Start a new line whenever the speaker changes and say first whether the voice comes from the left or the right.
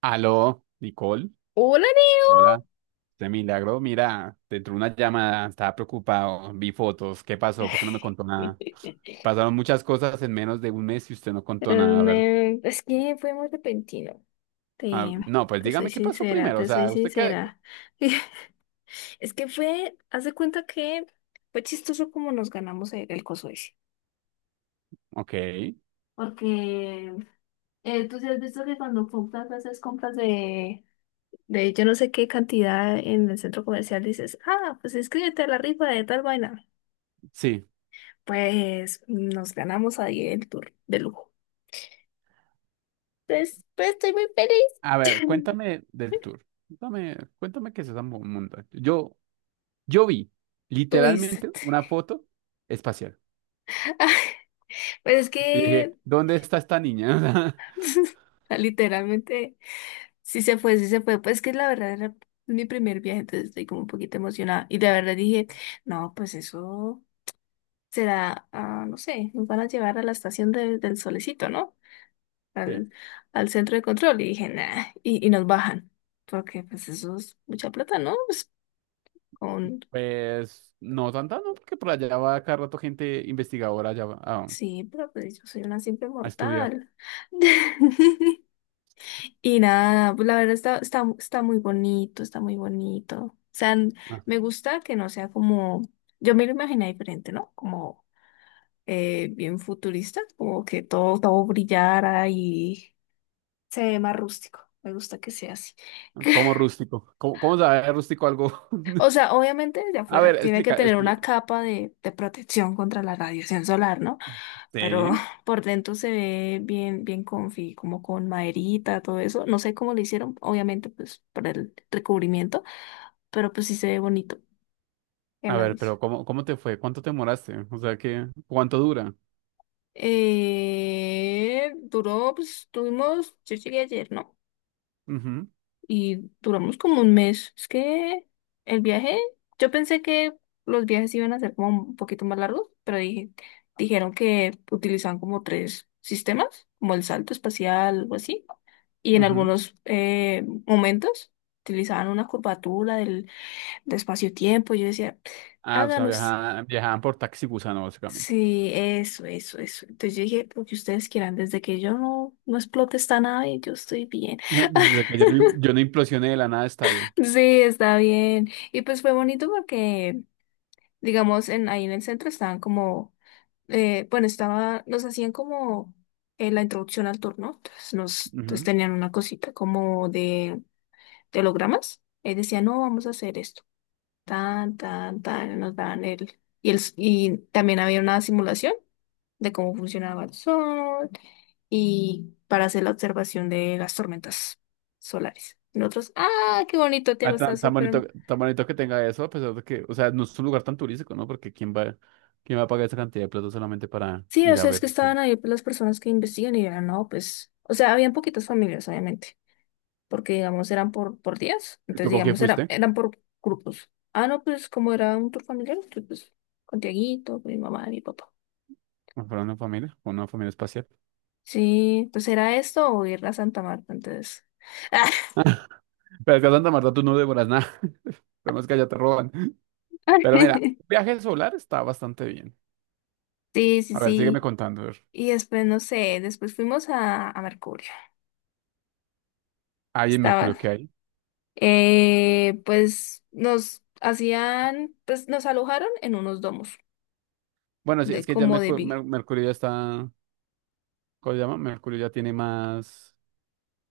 right: Aló, Nicole.
left: Hola,
right: Hola, de milagro. Mira, te entró una llamada, estaba preocupado, vi fotos. ¿Qué pasó? ¿Por qué no me contó
left: Neo.
right: nada? Pasaron muchas cosas en menos de un mes y usted no contó nada. A ver,
left: Es que fue muy repentino.
right: ah,
left: Te,
right: no, pues
left: te soy
right: dígame qué pasó
left: sincera,
right: primero. O
left: te soy
right: sea, usted qué.
left: sincera. Es que fue, haz de cuenta que fue chistoso como nos ganamos el coso ese.
right: Ok,
left: Porque tú sí has visto que cuando compras, haces compras de yo no sé qué cantidad en el centro comercial, dices, ah, pues inscríbete a la rifa de tal vaina.
right: sí.
left: Pues nos ganamos ahí el tour de lujo. Pues estoy muy
right: A ver,
left: feliz.
right: cuéntame del tour. Cuéntame, cuéntame qué es esa montaña. Yo vi
left: Tuviste.
right: literalmente una foto espacial
left: Pues es
right: y dije,
left: que
right: ¿dónde está esta niña?
left: literalmente sí se fue. Pues es que la verdad era mi primer viaje, entonces estoy como un poquito emocionada. Y la verdad dije, no, pues eso será, no sé, nos van a llevar a la estación del solecito, ¿no? Al,
right: Sí.
left: al centro de control. Y dije, nah, y nos bajan. Porque pues eso es mucha plata, ¿no? Pues, con...
right: Pues no tanta, no, porque por allá va cada rato gente investigadora allá va a,
left: Sí, pero pues yo soy una simple
right: a estudiar.
left: mortal. Y nada, pues la verdad está muy bonito, está muy bonito. O sea, n-
right: Ah,
left: me gusta que no sea como, yo me lo imaginé diferente, ¿no? Como bien futurista, como que todo brillara y se ve más rústico. Me gusta que sea así.
right: como rústico. ¿Cómo sabe rústico algo?
left: O sea, obviamente desde
right: A
left: afuera
right: ver,
left: tiene que
right: explica,
left: tener una
right: explica.
left: capa de protección contra la radiación solar, ¿no? Pero
right: Sí.
left: por dentro se ve bien, bien comfy, como con maderita, todo eso. No sé cómo lo hicieron, obviamente, pues para el recubrimiento, pero pues sí se ve bonito. ¿Qué
right: A ver,
left: más?
right: pero ¿cómo te fue? ¿Cuánto te demoraste? O sea, qué, ¿cuánto dura?
left: Duró, pues tuvimos, yo llegué ayer, ¿no?
right: Ujú,
left: Y duramos como un mes. Es que el viaje, yo pensé que los viajes iban a ser como un poquito más largos, pero dije, dijeron que utilizaban como tres sistemas, como el salto espacial o así. Y en
right: ujú.
left: algunos momentos utilizaban una curvatura de espacio-tiempo. Yo decía,
right: Ah, o sea,
left: háganos.
right: viajaban, viajaban por taxi gusano, básicamente.
left: Sí, eso, eso, eso. Entonces yo dije, lo que ustedes quieran, desde que yo no explote esta nave, yo estoy bien.
right: Desde que yo no, yo no implosioné de la nada, está bien.
left: Sí, está bien. Y pues fue bonito porque, digamos, ahí en el centro estaban como, bueno, estaba, nos hacían como la introducción al turno. Entonces nos entonces
right: Ujú.
left: tenían una cosita como de hologramas. Y decían, no, vamos a hacer esto. Tan, tan, tan, nos daban el... Y también había una simulación de cómo funcionaba el sol y para hacer la observación de las tormentas solares. Y nosotros, ah, qué bonito,
right: Ah,
left: Tiago, está
right: tan,
left: súper...
right: tan bonito que tenga eso, a pesar de que, o sea, no es un lugar tan turístico, ¿no? Porque quién va a pagar esa cantidad de plata solamente para
left: Sí, o
right: ir a
left: sea, es
right: ver?
left: que estaban ahí pues, las personas que investigan y eran, no, pues, o sea, habían poquitas familias, obviamente, porque, digamos, eran por días,
right: ¿Y tú
left: entonces,
right: con quién
left: digamos, era,
right: fuiste?
left: eran por grupos. Ah, no, pues, como era un tour familiar, entonces, pues, con Tiaguito, con mi mamá, mi papá.
right: ¿Con una familia? ¿Con una familia espacial?
left: Sí, pues era esto o ir a Santa Marta, entonces.
right: Pero es que a Santa Marta tú no devoras nada. Pero es que allá te roban. Pero mira, viaje solar está bastante bien.
left: Sí, sí,
right: A ver, sígueme
left: sí.
right: contando. A ver.
left: Y después, no sé, después fuimos a Mercurio.
right: Ahí en Mercurio,
left: Estaba,
right: ¿qué hay?
left: pues nos hacían, pues nos alojaron en unos domos
right: Bueno, sí,
left: de
right: es que ya
left: como de vi.
right: Mercurio ya está, ¿cómo se llama? Mercurio ya tiene más,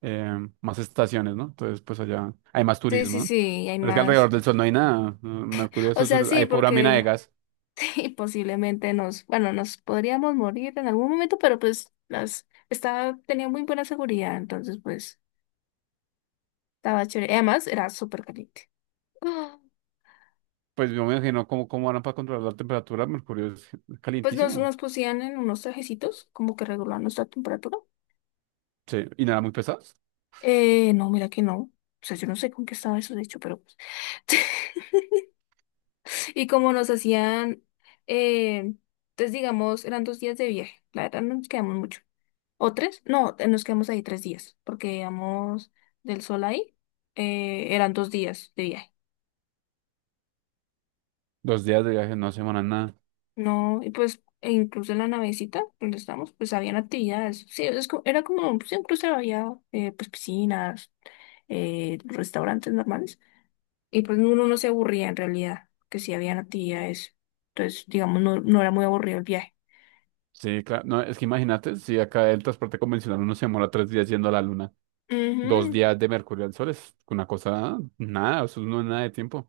right: más estaciones, ¿no? Entonces, pues allá hay más
left: Sí,
right: turismo,
left: sí,
right: ¿no?
left: sí, y hay
right: Pero es que alrededor
left: más.
right: del sol no hay nada, ¿no? Mercurio, eso
left: O
right: es
left: sea,
right: hay
left: sí,
right: pura
left: porque
right: mina de
left: diga,
right: gas.
left: sí, posiblemente nos, bueno, nos podríamos morir en algún momento, pero pues las, estaba, tenía muy buena seguridad, entonces pues estaba chévere. Y además, era súper caliente. Ah,
right: Pues yo me imagino cómo harán para controlar la temperatura. Mercurio es
left: pues nos,
right: calientísimo.
left: nos pusían en unos trajecitos, como que regulaban nuestra temperatura.
right: Sí, y nada, muy pesados.
left: No, mira que no. O sea, yo no sé con qué estaba eso, de hecho, pero pues. Y como nos hacían, eh, entonces digamos, eran 2 días de viaje. La verdad no nos quedamos mucho. ¿O tres? No, nos quedamos ahí 3 días, porque íbamos del sol ahí, eran dos días de viaje.
right: 2 días de viaje no se demoran nada.
left: No, y pues, e incluso en la navecita donde estábamos, pues habían actividades. Sí, es co- era como, sí, incluso había pues piscinas restaurantes normales, y pues uno no se aburría en realidad, que sí habían actividades, entonces digamos no era muy aburrido el viaje.
right: Sí, claro. No, es que imagínate, si acá el transporte convencional uno se demora 3 días yendo a la luna, dos
left: Ujú.
right: días de Mercurio al sol es una cosa, nada, eso no es nada de tiempo.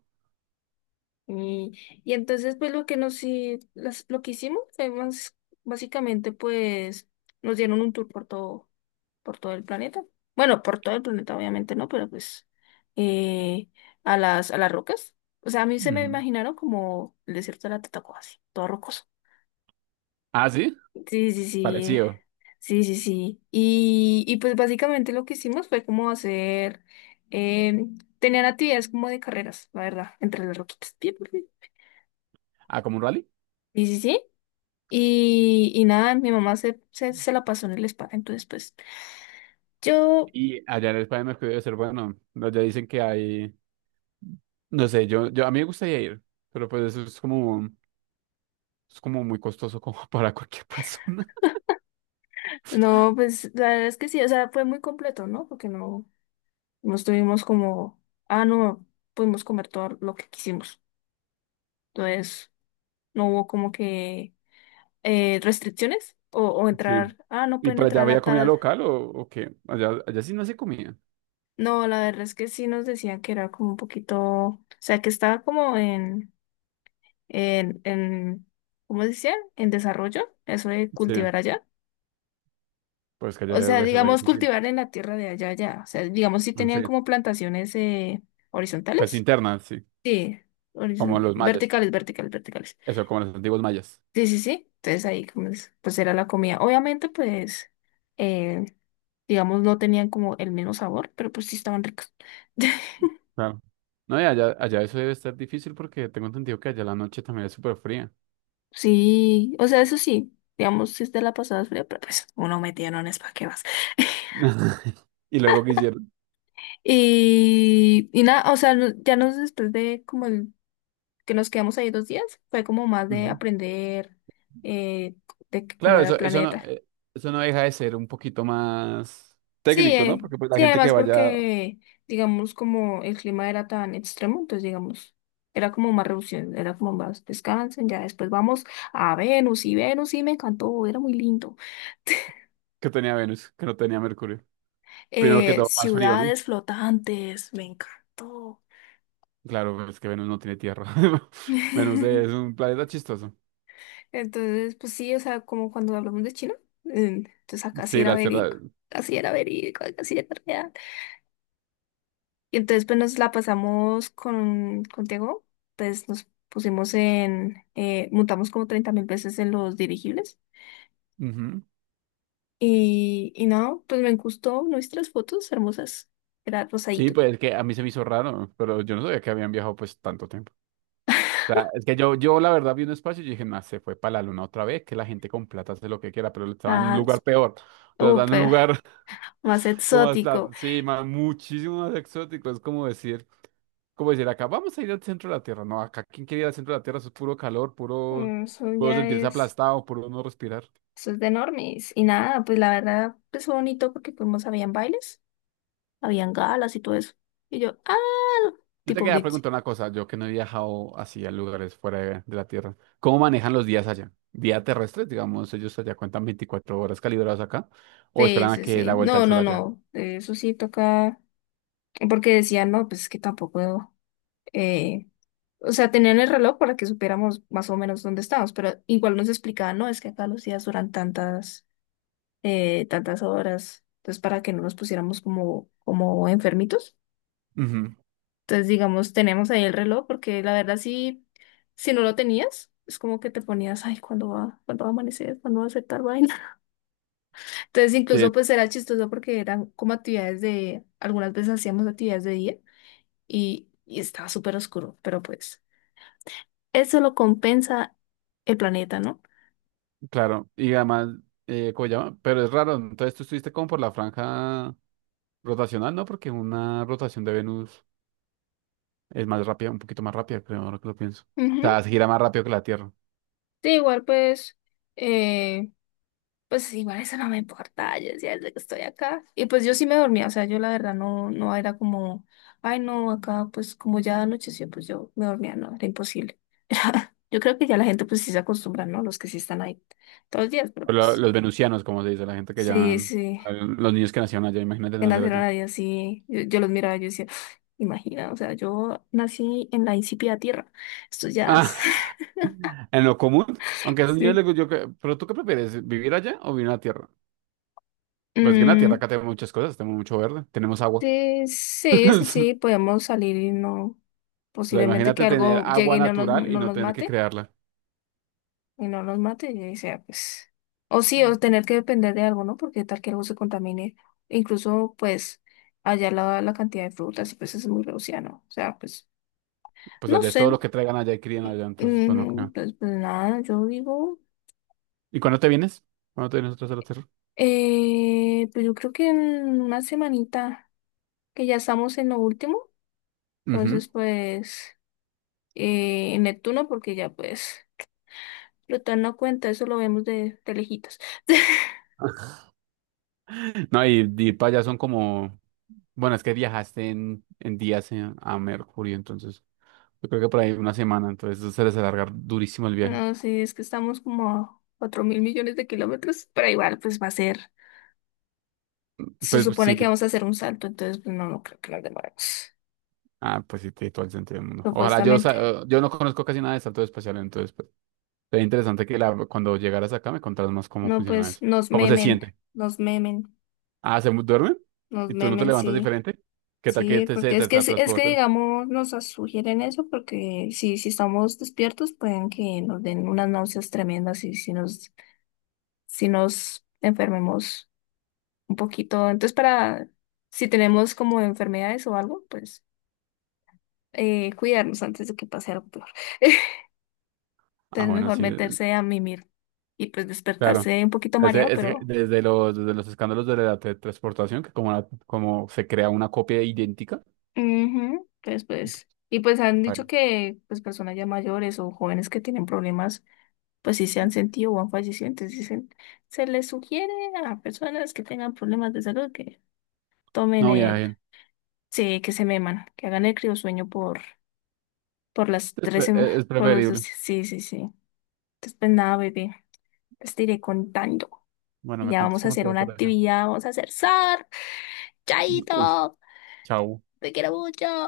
left: Y entonces, pues lo que nos hi- las- lo que hicimos fue más- básicamente, pues, nos dieron un tour por todo el planeta. Bueno, por todo el planeta, obviamente no, pero pues eh, a las rocas. O sea, a mí se me
right: Ujú.
left: imaginaron como el desierto de la Tatacoa, así, todo rocoso.
right: Ah, sí,
left: Sí, sí, sí.
right: parecido.
left: Sí, sí, sí. Y pues básicamente lo que hicimos fue como hacer, eh, tener actividades como de carreras, la verdad, entre las roquitas. Bien, bien, bien.
right: Ah, como un rally.
left: Sí, sí, sí. Y nada, mi mamá se la pasó en el spa, entonces pues yo,
right: Y allá en España me es que debe ser bueno. Allá dicen que hay, no sé, yo a mí me gustaría ir, pero pues eso es como muy costoso como para cualquier persona.
left: no, pues la verdad es que sí, o sea, fue muy completo, ¿no? Porque no, no estuvimos como, ah, no, pudimos comer todo lo que quisimos. Entonces, no hubo como que restricciones o
right: Sí.
left: entrar, ah, no
right: ¿Y
left: pueden
right: para allá
left: entrar
right: había
left: a
right: comida
left: tal.
right: local o qué? Allá, allá sí no se comía.
left: No, la verdad es que sí nos decían que era como un poquito, o sea, que estaba como en, ¿cómo se decía? En desarrollo, eso de
right: Sí,
left: cultivar allá.
right: pues que allá
left: O sea,
right: debe ser re
left: digamos,
right: difícil.
left: cultivar en la tierra de allá, allá. O sea, digamos, sí
right: Ah,
left: tenían
right: sí.
left: como plantaciones
right: Pues
left: horizontales.
right: interna, sí.
left: Sí,
right: Como los mayas.
left: verticales, verticales, verticales.
right: Eso, como los antiguos mayas.
left: Sí, sí, sí. Entonces ahí como es, pues era la comida. Obviamente, pues, eh, digamos, no tenían como el mismo sabor, pero pues sí estaban ricos.
right: Claro. No, y allá, allá eso debe estar difícil porque tengo entendido que allá la noche también es súper fría.
left: Sí, o sea, eso sí, digamos, si te la pasabas fría, pero pues uno metía es ¿para qué vas?
right: Y luego que hicieron.
left: Y nada, o sea, no- ya nos después de como el, que nos quedamos ahí 2 días, fue como más de aprender eh, de que- cómo
right: Claro,
left: era el
right: eso,
left: planeta.
right: eso no deja de ser un poquito más
left: Sí,
right: técnico, ¿no? Porque pues, la
left: sí,
right: gente que
left: además
right: vaya,
left: porque, digamos, como el clima era tan extremo, entonces, digamos, era como más reducción, era como más descansen, ya después vamos a Venus y Venus, sí, me encantó, era muy lindo.
right: que tenía Venus, que no tenía Mercurio. Primero que todo, más frío, ¿no?
left: Ciudades flotantes, me encantó.
right: Claro, pues, es que Venus no tiene tierra. Venus es un planeta chistoso.
left: Entonces, pues sí, o sea, como cuando hablamos de China, entonces acá sí
right: Sí,
left: era
right: la Tierra.
left: verídico, casi era verídico, casi era real. Y entonces, pues nos la pasamos contigo, pues nos pusimos en, montamos como 30.000 veces en los dirigibles.
right: Ujú.
left: Y no, pues me gustó nuestras fotos hermosas, era
right: Sí,
left: rosadito.
right: pues es que a mí se me hizo raro, pero yo no sabía que habían viajado pues tanto tiempo. O sea, es que yo la verdad vi un espacio y dije, no, se fue para la luna otra vez, que la gente con plata hace lo que quiera, pero estaba en un
left: Ah,
right: lugar peor. O sea, estaba en un
left: súper,
right: lugar.
left: más
right: Como
left: exótico.
right: hasta, sí, muchísimo más exótico. Es como decir, acá vamos a ir al centro de la Tierra. No, acá quien quiere ir al centro de la Tierra, eso es puro calor, puro,
left: Mm, eso
right: puedo
left: ya
right: sentirse
left: es.
right: aplastado, puro no respirar.
left: Eso es de normis. Y nada, pues la verdad, pues fue bonito porque fuimos, habían bailes, habían galas y todo eso. Y yo, ah,
right: Yo te
left: tipo
right: quería
left: Britney.
right: preguntar una cosa, yo que no he viajado así a lugares fuera de la Tierra. ¿Cómo manejan los días allá? Día terrestres, digamos, ellos allá cuentan 24 horas calibradas acá, o
left: Sí,
right: esperan a
left: sí,
right: que dé
left: sí.
right: la vuelta al
left: No,
right: sol
left: no,
right: allá.
left: no. Eso sí toca. Porque decían, no, pues es que tampoco. Eh... O sea, tenían el reloj para que supiéramos más o menos dónde estábamos, pero igual nos explicaban, no, es que acá los días duran tantas, tantas horas. Entonces, para que no nos pusiéramos como, como enfermitos.
right: Ujú,
left: Entonces, digamos, tenemos ahí el reloj, porque la verdad sí, si no lo tenías, es como que te ponías, ay, cuándo va a amanecer? ¿Cuándo va a ser tal vaina? Entonces,
right: sí,
left: incluso pues era chistoso porque eran como actividades de, algunas veces hacíamos actividades de día y estaba súper oscuro, pero pues eso lo compensa el planeta, ¿no?
right: claro. Y además, ¿cómo se llama? Pero es raro, entonces tú estuviste como por la franja. Rotacional no, porque una rotación de Venus es más rápida, un poquito más rápida, creo, ahora que lo pienso.
left: Ujú.
right: O sea, se gira más rápido que la Tierra.
left: Sí, igual pues Pues igual eso no me importa, yo decía desde que estoy acá. Y pues yo sí me dormía, o sea, yo la verdad no, no era como, ay no, acá pues como ya anocheció, pues yo me dormía, no, era imposible. Yo creo que ya la gente pues sí se acostumbra, ¿no? Los que sí están ahí todos los días, pero
right: Pero
left: pues
right: los venusianos, como se dice, la gente que ya...
left: sí, sí,
right: Los niños que nacieron allá, imagínate
left: que
right: nacer
left: nacieron
right: allá.
left: ahí así, yo los miraba y yo decía, imagina, o sea, yo nací en la insípida tierra, estos ya,
right: Ah, en lo común, aunque a esos niños les
left: sí.
right: gu- yo que- ¿Pero tú qué prefieres, vivir allá o vivir en la Tierra? Pues que en la Tierra
left: Mm,
right: acá tenemos muchas cosas, tenemos mucho verde, tenemos agua.
left: sí, sí, sí, sí, podemos salir y no,
right: O sea,
left: posiblemente que
right: imagínate tener
left: algo llegue
right: agua
left: y no nos,
right: natural y
left: no
right: no
left: nos
right: tener que
left: mate,
right: crearla.
left: y no nos mate, y sea, pues, o sí, o tener que depender de algo, ¿no? Porque tal que algo se contamine, incluso, pues, allá la cantidad de frutas, y pues es muy reducida, ¿no? O sea, pues,
right: Pues
left: no
right: allá es todo
left: sé,
right: lo que traigan allá y crían allá, entonces, pues no
left: mm,
right: creo.
left: pues, pues nada, yo digo,
right: ¿Y cuándo te vienes? ¿Cuándo te vienes otra vez a la Tierra?
left: pues yo creo que en una semanita, que ya estamos en lo último,
right: Ujú.
left: entonces, pues, en Neptuno, porque ya, pues... Plutón no cuenta, eso lo vemos de lejitos.
right: No, y para allá son como, bueno, es que viajaste en, días a Mercurio, entonces yo creo que por ahí una semana, entonces eso se les alargar durísimo el viaje.
left: No, sí, es que estamos como a 4 mil millones de kilómetros, pero igual pues va a ser, se
right: Pues, pues,
left: supone
right: sí,
left: que vamos a hacer un salto, entonces pues no, no creo que nos demoremos,
right: ah, pues sí, tiene todo el sentido del mundo. Ojalá
left: supuestamente.
right: yo no conozco casi nada de salto espacial, entonces pues, sería interesante que la, cuando llegaras acá me contaras más cómo
left: No,
right: funciona
left: pues
right: eso.
left: nos
right: ¿Cómo se
left: memen,
right: siente?
left: nos memen,
right: Ah, ¿se duermen?
left: nos
right: ¿Y tú no te
left: memen,
right: levantas
left: sí,
right: diferente? ¿Qué tal que
left: sí,
right: te, se
left: porque
right: te, te
left: es que
right: transporten?
left: digamos, nos sugieren eso, porque si estamos despiertos pueden que nos den unas náuseas tremendas y si nos, enfermemos un poquito. Entonces, para si tenemos como enfermedades o algo, pues cuidarnos antes de que pase algo peor.
right: Ah,
left: Entonces,
right: bueno,
left: mejor
right: sí,
left: meterse a mimir y pues
right: claro.
left: despertarse un poquito
right: Es,
left: mareado,
right: es que
left: pero
right: desde los, escándalos de la teletransportación, que como se crea una copia idéntica,
left: ujú, pues pues y pues han dicho
right: vale,
left: que pues personas ya mayores o jóvenes que tienen problemas, pues sí se han sentido o han fallecido, entonces dicen, se les sugiere a personas que tengan problemas de salud que tomen
right: no
left: el
right: viajen.
left: Sí, que se meman, que hagan el criosueño por las
right: Es,
left: tres
right: pre-
left: semanas,
right: es
left: por los dos,
right: preferible.
left: sí, sí, sí. Entonces, pues nada, bebé, pues te iré contando.
right: Bueno,
left: Y
right: me
left: ya
right: cuentas
left: vamos a
right: cómo te
left: hacer
right: va
left: una
right: por allá.
left: actividad, vamos a hacer surf.
right: Uy,
left: ¡Chaito!
right: chao.
left: ¡Te quiero mucho!